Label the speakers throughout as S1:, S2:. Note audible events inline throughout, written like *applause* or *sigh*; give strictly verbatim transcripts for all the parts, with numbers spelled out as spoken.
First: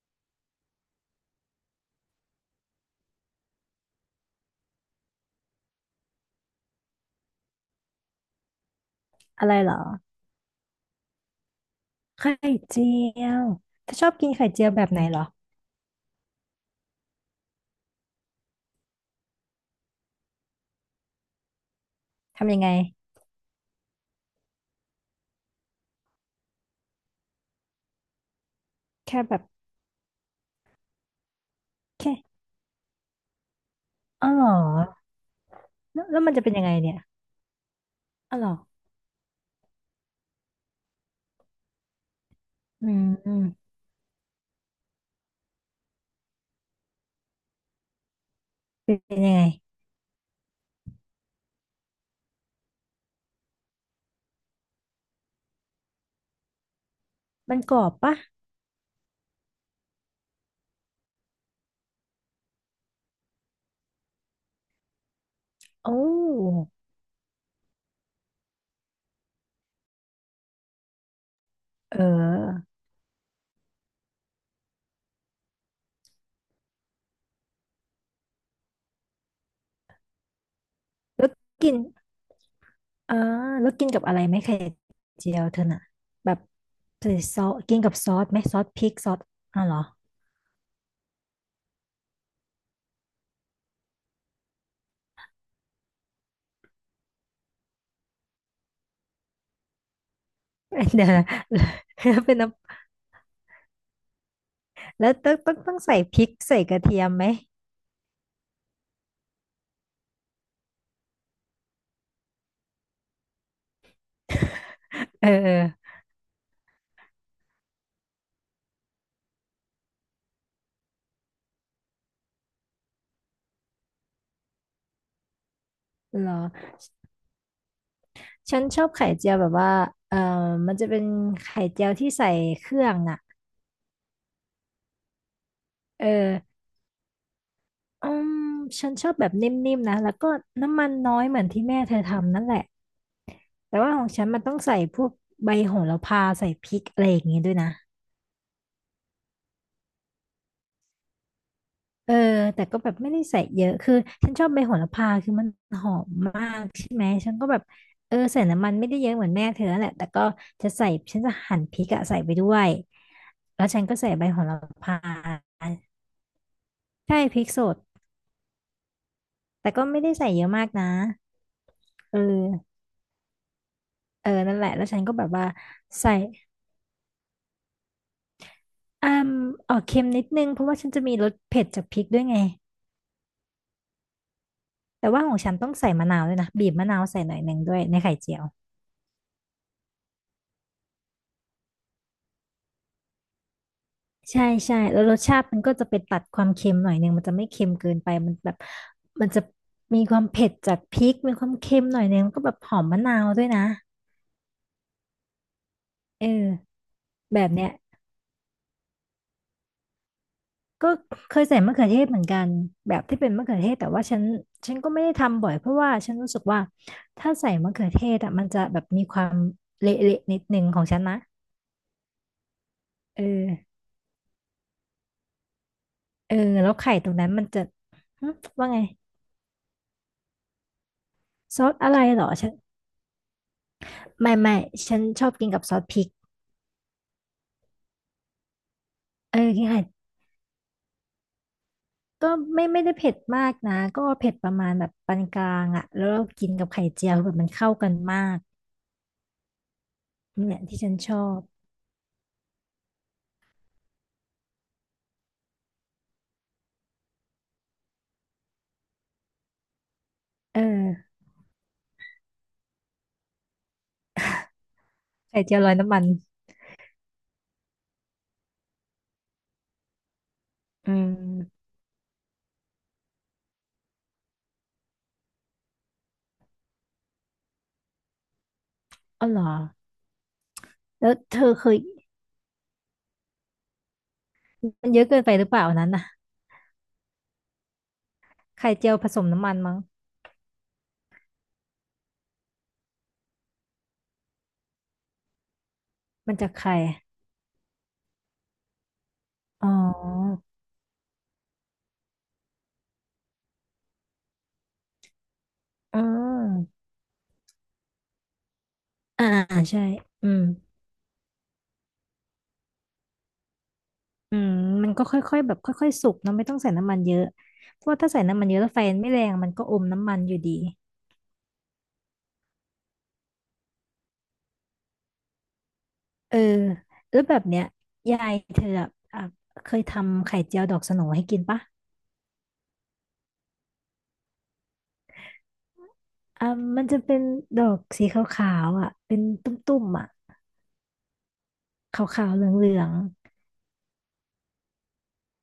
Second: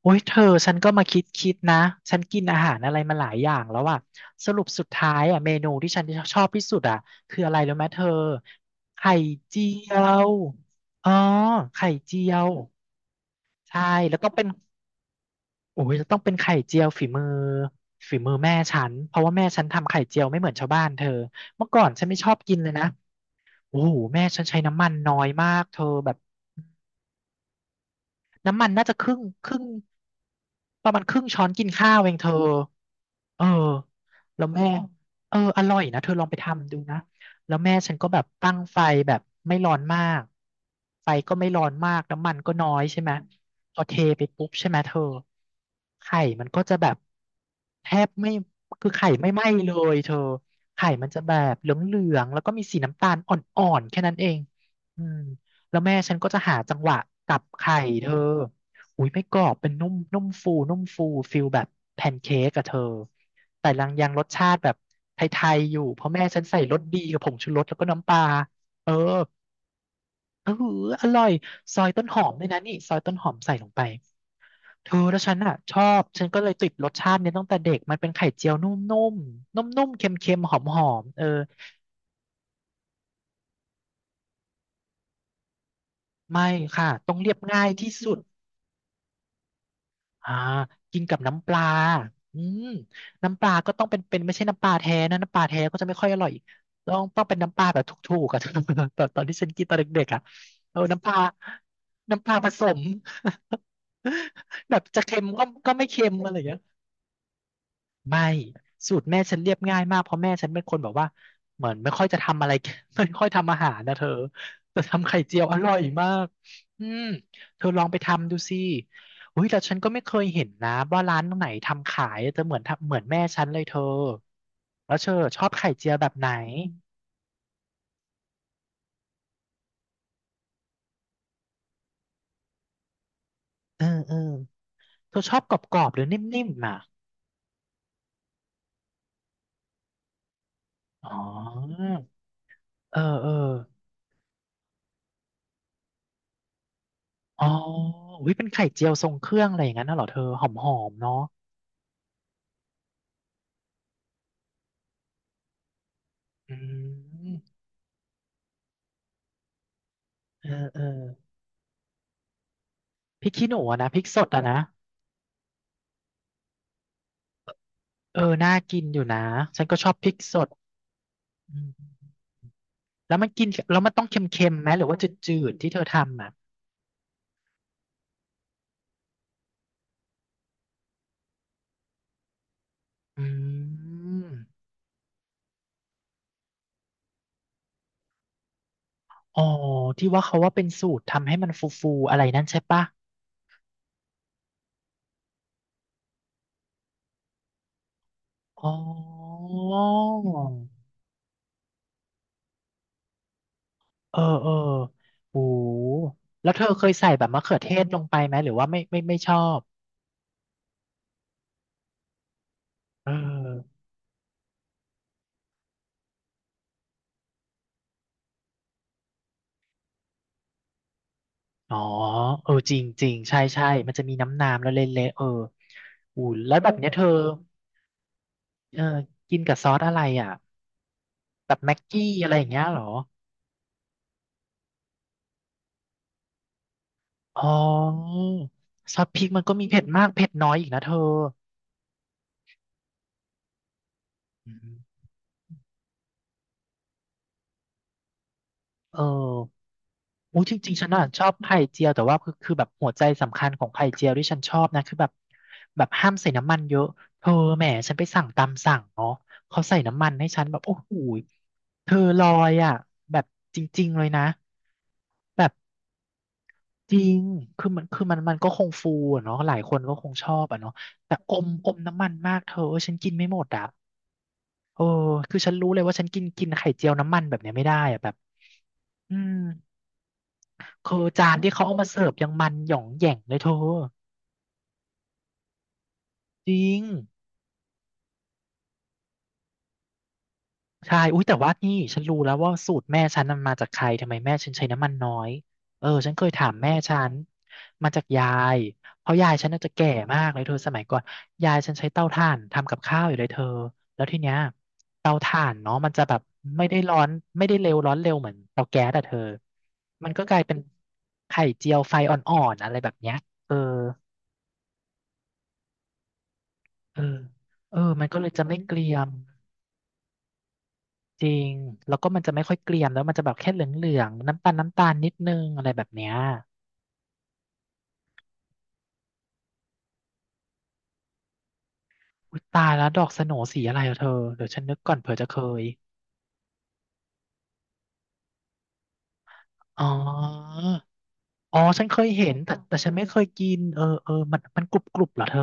S1: โอ้ยเธอฉันก็มาคิดคิดนะฉันกินอาหารอะไรมาหลายอย่างแล้วอะสรุปสุดท้ายอะเมนูที่ฉันชอบที่สุดอะคืออะไรรู้ไหมเธอไข่
S2: อะไร
S1: เจี
S2: เหรอ
S1: ยวอ๋อไข่เจี
S2: ไข่
S1: ยว
S2: เจียว
S1: ใช่
S2: เธอชอบ
S1: แล้ว
S2: กิ
S1: ต้อ
S2: น
S1: งเป็
S2: ไข่
S1: น
S2: เจียวแบบไหนเหรอ
S1: โอ้ยจะต้องเป็นไข่เจียวฝีมือฝีมือแม่ฉันเพราะว่าแม่ฉันทำไข่เจียวไม่เหมือนชาวบ้านเธอเมื่อก่อนฉันไม่ชอบ
S2: ทำ
S1: กิน
S2: ยัง
S1: เล
S2: ไง
S1: ยนะโอ้โหแม่ฉันใช้น้ำมันน้อยมากเธอแบบ น้ำมันน่าจะครึ่
S2: แค่
S1: ง
S2: แบบ
S1: ครึ่งประมาณครึ่งช้อนกินข้าวเองเธ
S2: แค่
S1: อเออ
S2: อ๋อเห
S1: แล้
S2: ร
S1: วแม่
S2: อ
S1: เอออร่อยนะ
S2: แล้ว
S1: เธอ
S2: แล้
S1: ล
S2: ว
S1: อง
S2: มัน
S1: ไป
S2: จะเป็นยังไง
S1: ทำดู
S2: เนี่
S1: นะ
S2: ย
S1: แล้วแม่ฉันก็แบบ
S2: อ๋อเหรอ
S1: ตั้งไฟแบบไม่ร้อนมากไฟก็ไม่ร้อนมากน้ำมันก็น้อย
S2: อื
S1: ใช่
S2: ม
S1: ไหม
S2: อืม
S1: พอเทไปปุ๊บใช่ไหมเธอไข่มันก็จะแบบแทบไม่คือ
S2: เป็น
S1: ไข่ไม่
S2: ยัง
S1: ไห
S2: ไง
S1: ม้เลยเธอไข่มันจะแบบเหลืองๆแล้วก็มีสีน้ำตาลอ่อนๆแค่นั้นเองอืม แล้วแม่ฉันก็จะหาจังหวะตับ
S2: มันก
S1: ไข่
S2: รอบ
S1: เธ
S2: ปะ
S1: อ อุ้ยไม่กรอบเป็นนุ่มนุ่มฟูนุ่มฟู ฟิลแบบแพนเค้กอะเธอ แต่ยังยังรสชาติแบบไทยๆอยู่
S2: โอ้
S1: เพราะแม่ฉันใส่รสดีกับผงชูรสแล้วก็น้ำปลาเออเอออร่อยซอย
S2: เ
S1: ต้นหอมด้วยนะ
S2: ออ
S1: นี่ซอยต้นหอมใส่ลงไป เธอแล้วฉันอ่ะชอบ ฉันก็เลยติดรสชาตินี้ตั้งแต่เด็กมันเป็นไข่เจียวนุ่มๆนุ่มๆเค็มๆหอมๆเออ
S2: แล้วกินอ่าแล้วกินกับอะไรไหมไข่เจียวเธอน่ะแบบ
S1: ไม่ค่ะ
S2: ใส่
S1: ต้องเรีย
S2: ซ
S1: บ
S2: อส
S1: ง่าย
S2: กิน
S1: ที่
S2: กับซ
S1: สุ
S2: อ
S1: ด
S2: สไหมซอสพริกซอสอ๋อเหรอ
S1: อ่ากินกับน้ำปลาอืมน้ำปลาก็ต้องเป็นเป็นไม่ใช่น้ำปลาแท้นะน้ำปลาแท้ก็จะไม่ค่อยอร่อยต้องต้องเป็นน้ำปลาแบบถูกๆอะ *laughs* ตอนตอนที่ฉันกินตอนเด็กๆอะเออ
S2: *laughs*
S1: น้ำ
S2: เดี๋ย
S1: ป
S2: ว
S1: ลา
S2: นะ *laughs* แล้ว
S1: น้ำป
S2: เป็
S1: ลา
S2: น
S1: ผ
S2: น้
S1: สม *laughs* แบบ
S2: ำ
S1: จะ
S2: แล้ว
S1: เค็ม
S2: ต้อง
S1: ก็
S2: ต้อง
S1: ก็
S2: ต้อง
S1: ไม่
S2: ใส่
S1: เค็ม
S2: พริ
S1: อะ
S2: ก
S1: ไรอย่างเงี้
S2: ใส่
S1: ย
S2: กระเทียมไหม
S1: ไม่สูตรแม่ฉันเรียบง่ายมากเพราะแม่ฉันเป็นคนแบบว่าเหมือนไม่ค่อยจะทำอะไร *laughs* ไม่ค่อยทำอาหารนะเธอแต่ทำไข่
S2: เออ
S1: เจียว
S2: เอ
S1: อ
S2: อ
S1: ร่อยมากอืมเธอลองไปทำดูสิอุ้ยแต่ฉันก็ไม่เคยเห็นนะว่าร้านไหนทำขายแต่เหมือนทำเหมือนแม่ฉันเลยเธอแล้วเธอชอบไข่เจียวแบบไห
S2: เห
S1: น
S2: รอ ฉันชอบไข่เจียวแบบว่าเออมันจะเป็นไข่เจียวที่ใส่เครื่องอ่ะ
S1: เออเออเธอชอบกรอบๆหรื
S2: เอ
S1: อ
S2: อ
S1: นิ่มๆอ่ะ
S2: อืมฉันชอบแบบนิ่มๆนะแล้วก็น้ำมัน
S1: อ๋อ
S2: น้อยเหมือนที่แม่เธอทำนั่นแหละ
S1: เออเออ
S2: แต่ว่าของฉันมันต้องใส่พวกใบโหระพาใส่พริกอะไรอย่างงี้
S1: อ๋อ
S2: ด้วยนะ
S1: อุ้ยเป็นไข่เจียวทรงเครื่องอะไรอย่างนั้นน่ะเหรอเธอหอมๆเนาะ
S2: เออแต่ก็แบบไม่ได้ใส่เยอะ คือฉันชอบใบโหระพาคือมันหอมมา
S1: อื
S2: กใช่ไหม ฉันก็แบ
S1: ม
S2: บเออใส่น้ำมันไม่ได้เยอะเหมือนแม่เธอนั่นแหละแต่ก็
S1: เออ
S2: จะ
S1: เออ
S2: ใส่ฉันจะหั่นพริกอะใส่ไปด้วย
S1: พริกขี้หนู
S2: แล้ว
S1: อะ
S2: ฉัน
S1: นะ
S2: ก็
S1: พริก
S2: ใส่
S1: ส
S2: ใบ
S1: ด
S2: โห
S1: อะ
S2: ระ
S1: นะ
S2: พาใช่พริกสด
S1: เออน่ากินอยู่นะฉัน
S2: แต่
S1: ก็
S2: ก็
S1: ชอบ
S2: ไม่
S1: พริ
S2: ได้
S1: ก
S2: ใส่
S1: ส
S2: เย
S1: ด
S2: อะมากนะ
S1: อืม
S2: เออ
S1: แล้วมันกินแล้วมันต้อง
S2: เออ
S1: เค็ม
S2: นั่น
S1: ๆ
S2: แห
S1: ไหม
S2: ละ
S1: ห
S2: แล้
S1: รื
S2: ว
S1: อ
S2: ฉั
S1: ว่า
S2: นก็แบบ
S1: จื
S2: ว่า
S1: ดๆที่เธอ
S2: ใส่
S1: ทำอ่ะ
S2: อ่มออกเค็มนิดนึง เพราะว่าฉันจะมีรสเผ็ดจากพริกด้วยไง
S1: อืม
S2: แต่ว่าของฉันต้องใส่มะนาวด้วยนะบีบมะนาวใส่หน่อยหนึ่งด้วยในไข่เจียว
S1: อ๋อที่ว่าเขาว่าเป็นสูตรทำให้มันฟูๆอะไรนั่นใช่ปะ
S2: ใช่ใช่แล้วรสชาติมันก็จะไปตัดความเค็มหน่อยหนึ่งมันจะไม่เค็มเกินไปมันแบบ
S1: อ๋อ
S2: มันจะมีความเผ็ดจากพริกมีความเค็มหน่อยหนึ่งมันก็แบบหอมมะนาวด้วยนะ
S1: เออเออโอ้
S2: เอ
S1: แล้ว
S2: อ
S1: เธอเคยใส่แบบ
S2: แบ
S1: มะ
S2: บ
S1: เขือ
S2: เนี้
S1: เท
S2: ย
S1: ศลงไปไหมหรือว่าไม่ไม่ไม่ชอบ
S2: ก็เคยใส่มะเขือเทศเหมือนกันแบบ
S1: เอ
S2: ที่เป็นมะเขือเท
S1: อ
S2: ศแต่ว่าฉันฉันก็ไม่ได้ทำบ่อยเพราะว่าฉันรู้สึกว่าถ้าใส่มะเขือเทศอ่ะมันจะแบบมีความเละๆนิดนึงของฉันนะ
S1: อ๋อเออจริงจริง
S2: เอ
S1: ใช่ใช่
S2: อ
S1: มันจะมีน้ำน้ำแล้วเละๆเอออู
S2: เออ
S1: แล้วแบ
S2: แล้
S1: บ
S2: ว
S1: เนี้ย
S2: ไข่
S1: เธอ
S2: ตรงนั้นมันจะหึว่า
S1: เอ
S2: ไง
S1: อกินกับซอสอะไรอ่ะแบบ
S2: ซอ
S1: แม็
S2: ส
S1: ก
S2: อะไร
S1: กี้
S2: เหรอ
S1: อะไรอย่า
S2: ฉั
S1: ง
S2: น
S1: เงี้ยเหรอ
S2: ไม่ไม่ฉันชอบกินกับซอสพริก
S1: อ๋อซอสพริก
S2: เออ
S1: มันก็
S2: กิ
S1: มี
S2: นไข่
S1: เผ็ดมากเผ็ดน้อยอีกนะเธอ
S2: ก็ไม่ไม่ได้เผ็ดมากนะก็เผ็ดป
S1: อื
S2: ระมาณแบบ
S1: ม
S2: ปานกลางอ่ะแล้วเรากินกับไข่เจียวแบบมันเข้ากันมาก
S1: เอออู้
S2: นี่
S1: จ
S2: แหละ
S1: ริง
S2: ที่
S1: ๆ ฉั
S2: ฉั
S1: น
S2: น
S1: อ่ะ
S2: ชอ
S1: ชอบ
S2: บ
S1: ไข่เจียวแต่ว่าคือคือแบบหัวใจสำคัญของไข่เจียวที่ฉันชอบนะคือแบบแบบห้ามใส่น้ำมันเยอะ เธอแหมฉันไปสั่งตามสั่งเนาะเขาใส่น้ำมันให้ฉันแบ
S2: เอ
S1: บโอ้โห
S2: อ
S1: เธอลอยอ่ะแบบจริงๆเลยนะ
S2: ไข่
S1: แบบ
S2: เจียวลอยน้ำมัน
S1: จริงคือมันคือมันมันก็คงฟูอะเนาะหลายคนก็คงชอบอะเนาะ
S2: อืม
S1: แต่อมอมน้ำมันมากเธอฉันกินไม่หมดอะเออคือฉันรู้เลยว่าฉันกินกินไข่เจียวน้ำมันแบบเนี้ยไม่ได้อะแบบ อื
S2: อ๋อ
S1: ม
S2: เหรอ
S1: คือ
S2: แล้ว
S1: จา
S2: เธ
S1: นที่
S2: อ
S1: เขา
S2: เค
S1: เอา
S2: ย
S1: มาเสิร์ฟยังมันหย่องแหย่งเลยเธอ
S2: มันเยอะเกินไปหรือเปล่าอันนั้นน่ะ
S1: จริง
S2: ไข่เจียวผสมน้ำมันมั้ง
S1: ใช่อุ้ยแต่ว่านี่ฉันรู้แล้วว่าสูตรแม่ฉันมันมาจากใครทำไมแม่ฉันใช้น้ำมันน้อยเออฉันเคย
S2: มัน
S1: ถา
S2: จะ
S1: มแม่
S2: ไข่
S1: ฉันมาจากยายเพราะยายฉันน่า
S2: อ๋อ
S1: จะแก่มากเลยเธอสมัยก่อนยายฉันใช้เตาถ่านทำกับข้าวอยู่เลยเธอแล้วทีเนี้ยเตาถ่านเนาะมัน
S2: อื
S1: จะแบบไม่ได้
S2: ม
S1: ร้อนไม่ได้เร็วร้อนเร็วเหมือนเตาแก๊สอะเธอ
S2: อ่าใช่
S1: มันก็
S2: อื
S1: กลา
S2: ม
S1: ยเป็นไข่เจียวไฟอ่อนๆอะไรแบบเนี้ยเออ
S2: อืมมันก็ค่อยๆแบบค่อยๆสุกเนาะไม่ต้องใส่น้ำมัน
S1: เอ
S2: เย
S1: อ
S2: อะ
S1: เอ
S2: เพ
S1: อ
S2: ราะว่า
S1: มัน
S2: ถ้า
S1: ก็
S2: ใส่
S1: เลย
S2: น้ำ
S1: จะ
S2: มันเย
S1: ไม่
S2: อะแล้
S1: เก
S2: วไฟ
S1: รี
S2: มั
S1: ย
S2: น
S1: ม
S2: ไม่แรงมันก็อมน้ำมันอยู่ดี
S1: จริงแล้วก็มันจะไม่ค่อยเกรียมแล้วมันจะแบบแค่เหลืองๆน้ำตาลน้ำตาลนิดนึงอะไรแบบเนี้ย
S2: เออแล้วแบบเนี้ยยายเธออะอ่ะเคยทำไข่เจียวดอกสโหนให้กินปะ
S1: อุ๊ยตายแล้วดอกสโหน่สีอะไรอะเธอเดี๋ยวฉันนึกก่อนเผื่อจะเคย
S2: อ่ะมันจะเป็นดอกสีขาวๆอ่ะเป็นตุ่
S1: อ๋อ
S2: มๆอ่ะ
S1: อ๋อฉันเค
S2: ข
S1: ยเห็
S2: าวๆ
S1: น
S2: เห
S1: แต่
S2: ลื
S1: แต่
S2: อ
S1: ฉัน
S2: ง
S1: ไม่เคยกินเออเออมันมันกรุบกรุบเหรอเธอ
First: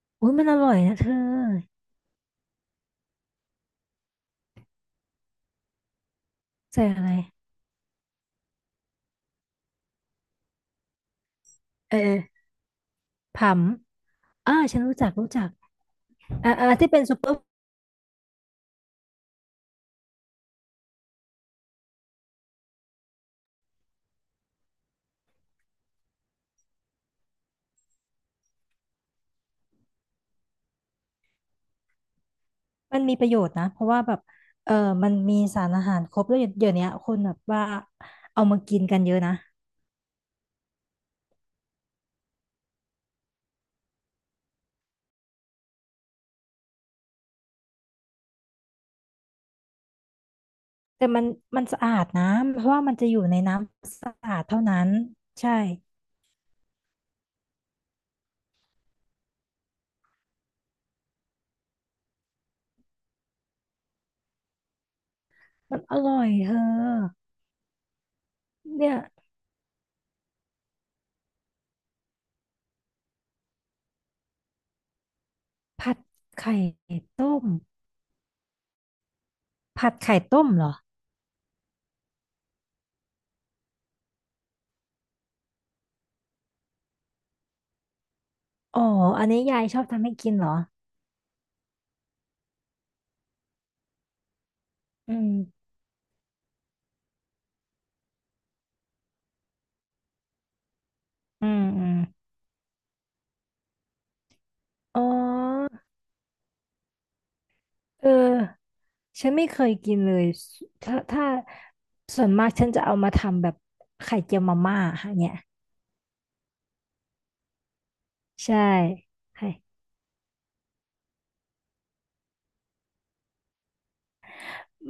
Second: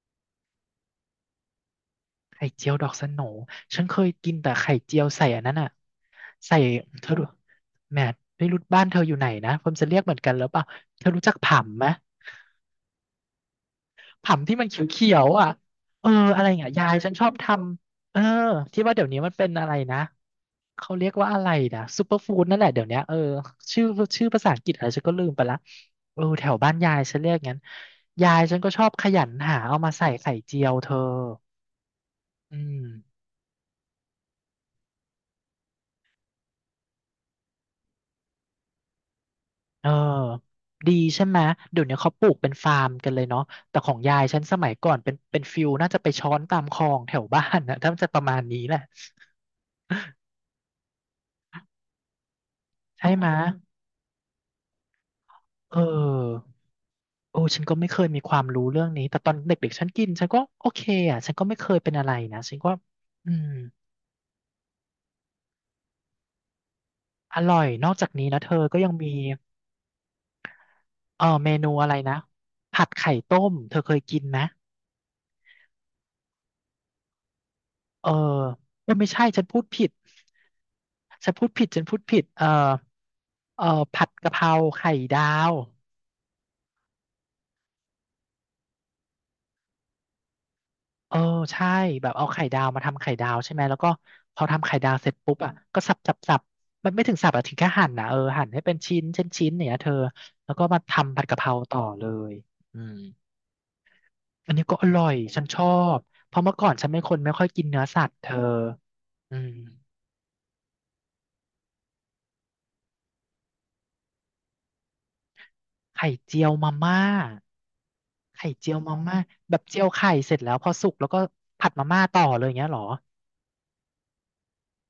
S2: ๆอุ้ยมันอร่อยนะเธอ
S1: ไข่เจียวดอกสโหน่ฉันเคยกินแต่ไข่เจียวใส่อันนั้นอ่ะใส่
S2: ใส่อะ
S1: เธ
S2: ไร
S1: อดูแหมไม่รู้บ้านเธออยู่ไหนนะผมจะเรียกเหมือนกันหรือเปล่าเธอรู้จักผำไหม
S2: เออ ผัม
S1: ผัม
S2: อ่า
S1: ที่มันเ
S2: ฉันรู้
S1: ขี
S2: จัก
S1: ยว
S2: รู้
S1: ๆ
S2: จั
S1: อ่ะ
S2: ก
S1: เอออะไรอ
S2: อ่า
S1: ย่าง
S2: อ่า
S1: เงี้ยยา
S2: ที่
S1: ย
S2: เป็น
S1: ฉัน
S2: ซู
S1: ช
S2: เป
S1: อ
S2: อ
S1: บ
S2: ร์
S1: ทำ เออที่ว่าเดี๋ยวนี้มันเป็นอะไรนะ เขาเรียกว่าอะไรนะซูเปอร์ฟู้ดนั่นแหละเดี๋ยวเนี้ยเออชื่อชื่อภาษาอังกฤษอะไรฉันก็ลืมไปละเออแถวบ้านยายฉันเรียกงั้นยายฉันก็ชอบขยันหาเอามาใส่ไข่เจียวเธออืม
S2: มันมีประโยชน์นะเพราะว่าแบบเออมันมีสารอาหารครบแล้วเดี๋ยวเนี้ยคนแบบว่าเอามากินกันเยอะนะ
S1: เออดีใช่ไหมเดี๋ยวนี้เขาปลูกเป็นฟาร์มกันเลยเนาะแต่ของยายฉันสมัยก่อนเป็นเป็นฟิลน่าจะไปช้อนตามคลองแถวบ้านนะถ้ามันจะประมาณนี้แหละ
S2: แต่มันมันสะอาดนะเพราะว่ามันจะ
S1: ใช่
S2: อยู่
S1: ไหม
S2: ใน
S1: ย
S2: น้ำสะอาดเท่านั้นใช่
S1: เออ โอ้ฉันก็ไม่เคยมีความรู้เรื่องนี้แต่ตอนเด็กๆฉันกินฉันก็โอเคอ่ะฉันก็ไม่เคยเป็นอะไรนะฉันก็อืม
S2: มันอร่อยเธอ
S1: อร่อยนอกจากนี้นะเธอก็ยั
S2: เนี่
S1: ง
S2: ย
S1: มีเออเมนูอะไรนะผัดไข่ต้มเธอเคยกินไหม
S2: ผัดไข่ต้ม
S1: เออเออไม่ใช่ฉันพูดผิ
S2: ผั
S1: ด
S2: ดไข่ต้มเหรอ
S1: ฉันพูดผิดฉันพูดผิดเออเออผัดกะเพราไข่ดาว
S2: อ๋ออันนี้ยายชอบทำให้กินเหรอ
S1: เออใช่แบบเอาไข่ดาวมาทำไข่ดาวใช่ไหมแล้วก็พอทำไข่ดาวเสร็
S2: อื
S1: จปุ๊บอ่ะ
S2: ม
S1: ก็สับสับสับมันไม่ถึงสับอะถึงแค่หั่นนะเออหั่นให้เป็นชิ้นชิ้นชิ้นเนี่ยเธอแล้วก็มาทำผัดกะเพ
S2: อื
S1: รา
S2: ม
S1: ต่อ
S2: อืม
S1: เลยอืมอันนี้ก็อ
S2: อ๋
S1: ร่อ
S2: อ
S1: ยฉันชอบเพราะเมื่อก่อนฉันเป็นคนไม่ค่อยกินเนื้อสั
S2: เออ
S1: ตว์เธอ
S2: ฉัน
S1: อื
S2: ไม่
S1: ม
S2: เคยกินเลยถ้าถ้าส่วนมากฉันจะเอามาทำแบบไข่เจียวมาม่าค่ะเนี่ย
S1: ไข่เจียวมาม่าไข่
S2: ใช่
S1: เจียวมาม่า
S2: ไข่
S1: แบบเจียวไข่เสร็จแล้วพอสุกแล้วก็ผัดมาม่าต่อเลยอย่างเงี้ยเหรอ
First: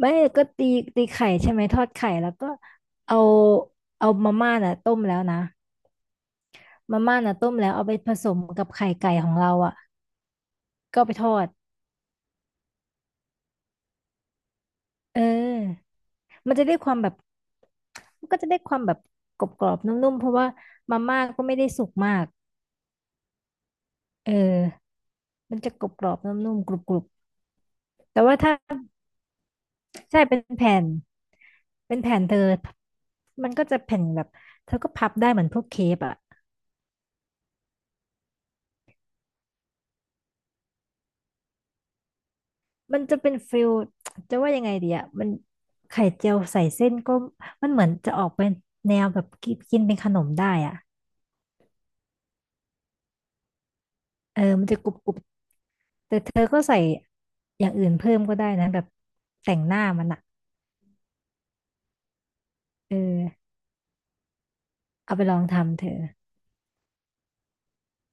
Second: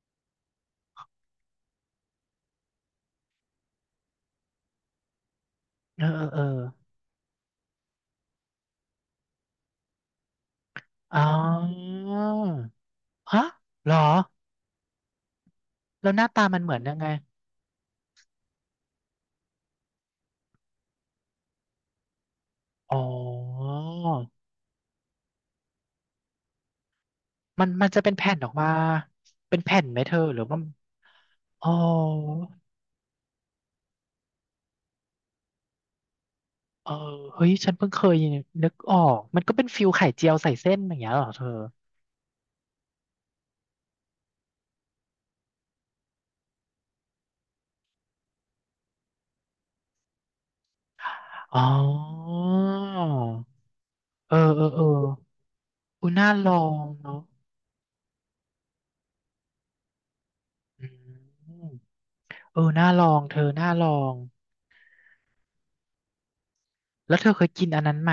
S2: ไม่ก็ตีตีไข่ใช่ไหมทอดไข่แล้วก็เอาเอามาม่าน่ะต้มแล้วนะ
S1: เออเออเออ
S2: มาม่าน่ะต้มแล้วเอาไปผสมกับไข่ไก่ของเราอ่ะก็เอาไป
S1: อ๋
S2: ท
S1: อ
S2: อด
S1: ฮะเหรอ
S2: เออ
S1: แล้วหน้าตา
S2: มัน
S1: มัน
S2: จะ
S1: เหมื
S2: ได้
S1: อน
S2: ค
S1: ยั
S2: วา
S1: ง
S2: ม
S1: ไง
S2: แบบมันก็จะได้ความแบบกรอบๆนุ่มๆเพราะว่ามาม่าก็ไม่ได้สุกมาก
S1: อ๋อ
S2: เออมันจะกรอบๆนุ่มๆกรุบ
S1: มันมันจะเป็
S2: ๆ
S1: น
S2: แต่
S1: แผ่
S2: ว่า
S1: นออก
S2: ถ้า
S1: มา เป็นแผ่นไหมเธอ
S2: ใช่
S1: ห
S2: เป็
S1: รื
S2: น
S1: อว่า
S2: แผ่น
S1: อ๋อ
S2: เป็นแผ่นเธอมันก็จะแผ่นแบบเธอก็พับได้เหมือนพวกเค้กอ่ะ
S1: เออเฮ้ยฉันเพิ่งเคยนึกออกมันก็เป็นฟิลไข่เจียวใส่เส้นอย่างเงี้ยเหรอเธอ
S2: มันจะเป็นฟิลจะว่ายังไงดีอ่ะมันไข่เจียวใส่เส้นก็มันเหมือนจะออกเป็นแนวแบบกินกินเป็นขนมได้อ่ะ
S1: อ๋อเออ
S2: เออ
S1: เอ
S2: มั
S1: อ
S2: นจะ
S1: เออ
S2: กรุบกรุบ
S1: อุย
S2: แต่
S1: น่า
S2: เธอ
S1: ล
S2: ก็
S1: อ
S2: ใส่
S1: งเนาะ
S2: อย่างอื่นเพิ่มก็ได้นะแบบแต่งหน้ามันอ่ะ
S1: อืมเออน่า
S2: เอ
S1: ลองเธ
S2: อ
S1: อน่าลอง
S2: เอาไปลองทำเธอ
S1: แล้วเธอเคยกินอันนั้นไหม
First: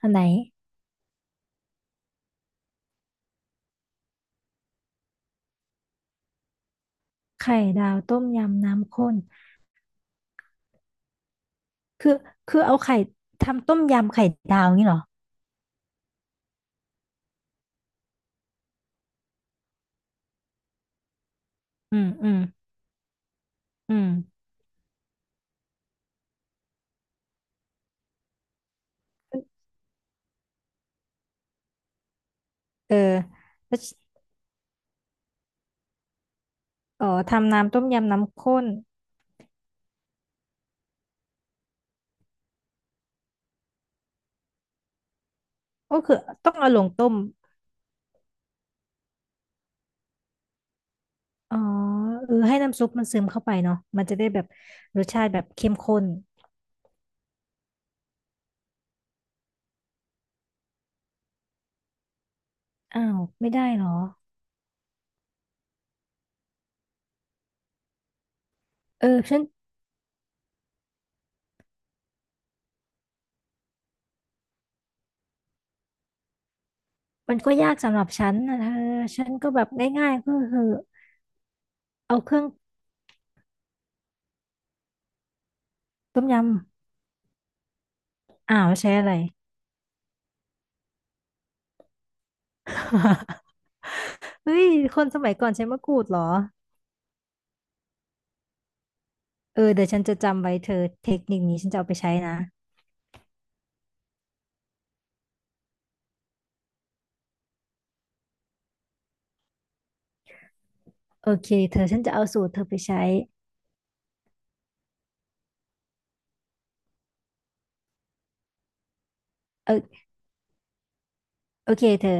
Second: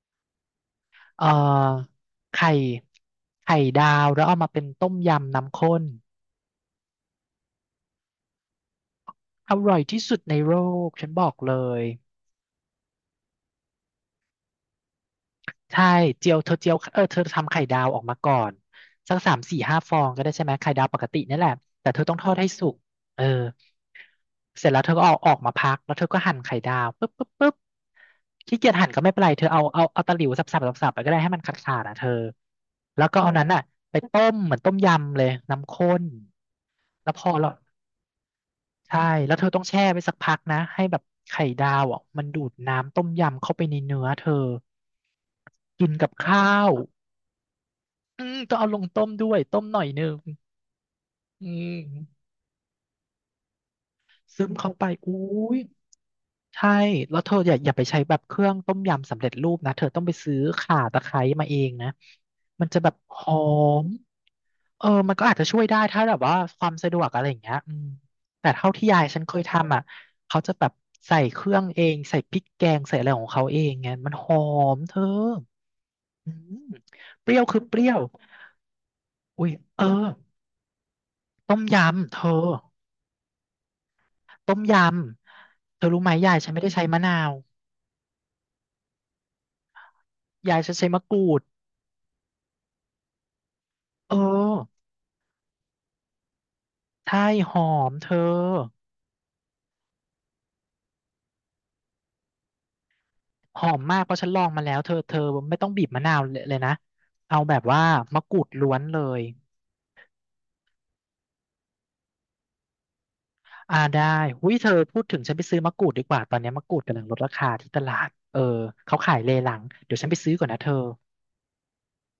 S2: อันไหน
S1: เออไข่ไข่ดาวแล้วเอามาเป็นต้มยำน้ำข้น
S2: ไข่ดาวต้มยำน้ำข้น
S1: อร่อยที่สุดในโลกฉันบอกเลย
S2: คือคือเอาไข่ทำต้มยำไข่ดาวงี้เหรอ
S1: ใช่เจียวเธอเจียวเออเธอทำไข่ดาวออกมาก่อนสักสามสี่ห้าฟองก็ได้ใช่ไหมไข่ดาวปกตินี่แหละแต่
S2: อื
S1: เธอ
S2: ม
S1: ต้องท
S2: อื
S1: อด
S2: ม
S1: ให้สุกเออ
S2: อืม
S1: เสร็จแล้วเธอก็เอาออกมาพักแล้วเธอก็หั่นไข่ดาวปุ๊บปุ๊บปุ๊บขี้เกียจหั่นก็ไม่เป็นไรเธอเอาเอาเอาตะหลิวสับสับสับสับไปก็ได้ให้มันขาดขาดอ่ะเธอ
S2: เออ
S1: แล้วก็เอานั้นน่ะ
S2: แล้ว
S1: ไปต้มเหมือนต้มยำเลยน้ำข้น
S2: เอ
S1: แล้ว
S2: อ
S1: พอแล้ว
S2: ทำน้ำต้มยำน้ำข้น
S1: ใช่แล้วเธอต้องแช่ไว้สักพักนะให้แบบไข่ดาวอ่ะมันดูดน้ำต้มยำเข้าไปในเนื้อเธอกิน
S2: ก็
S1: กับ
S2: คือ
S1: ข้า
S2: ต้องเอา
S1: ว
S2: ลงต้ม
S1: อืมต้องเอาลงต้มด้วยต้มหน่อยหนึงอื
S2: อ๋อ
S1: ม
S2: เออให้น้ำซุปมันซึมเข้าไปเนาะมันจะได้แบ
S1: ซึ
S2: บ
S1: มเข้าไป
S2: รส
S1: อุ้
S2: ชาติแบบ
S1: ย
S2: เข้มข้น
S1: ใช่แล้วเธออย่าอย่าไปใช้แบบเครื่องต้มยำสำเร็จรูปนะเธอต้องไปซื้อข่าตะไคร้มาเองนะมันจะแบบ
S2: อ้า
S1: ห
S2: ว
S1: อ
S2: ไม่ได้เหร
S1: ม
S2: อ
S1: เออมันก็อาจจะช่วยได้ถ้าแบบว่าความสะดวกอะไรอย่างเงี้ยอืมแต่เท่าที่ยาย
S2: เออ
S1: ฉันเค
S2: ฉั
S1: ย
S2: น
S1: ทำอ่ะเขาจะแบบใส่เครื่องเองใส่พริกแกงใส่อะไรของเขาเองไงมันหอมเธออืมเป
S2: มั
S1: รี้
S2: น
S1: ยว
S2: ก็
S1: คือ
S2: ยา
S1: เป
S2: ก
S1: รี้ย
S2: สำห
S1: ว
S2: รับฉันนะเธอฉัน
S1: อุ้
S2: ก็
S1: ย
S2: แบบ
S1: เออ
S2: ง่ายๆก็คือ
S1: ต้มยำ
S2: เอา
S1: เธ
S2: เครื่อ
S1: อ
S2: ง
S1: ต้มยำเธอรู้ไหม
S2: ต้ม
S1: ยา
S2: ย
S1: ยฉันไม่ได้ใช้มะนาว
S2: ำอ้าวใช้อะไร
S1: ยายฉันใช้มะกรูด
S2: *laughs*
S1: เออ
S2: เฮ้ยคนสมัยก่อนใช้มะกรูดเหรอ
S1: ใช่หอมเธอ
S2: เออเดี๋ยวฉันจะจำไว้เธอเทคนิคนี้ฉันจะเอาไปใช้นะ
S1: หอมมากเพราะฉันลองมาแล้วเธอเธอไม่ต้องบีบมะนาวเลยนะเอาแบบว่ามะกรูดล้วนเลย
S2: โอเคเธอฉันจะเอาสูตรเธอไปใช้
S1: อ่าได้หุ้ยเธอพูดถึงฉันไปซื้อมะกรูดดีกว่าตอนนี้มะกรูดกำลังลดราคาที่ตลาดเออเขาขายเลหลังเดี๋ยว
S2: เออ
S1: ฉันไปซื้อก่อนนะเธอ
S2: โอเคเธอ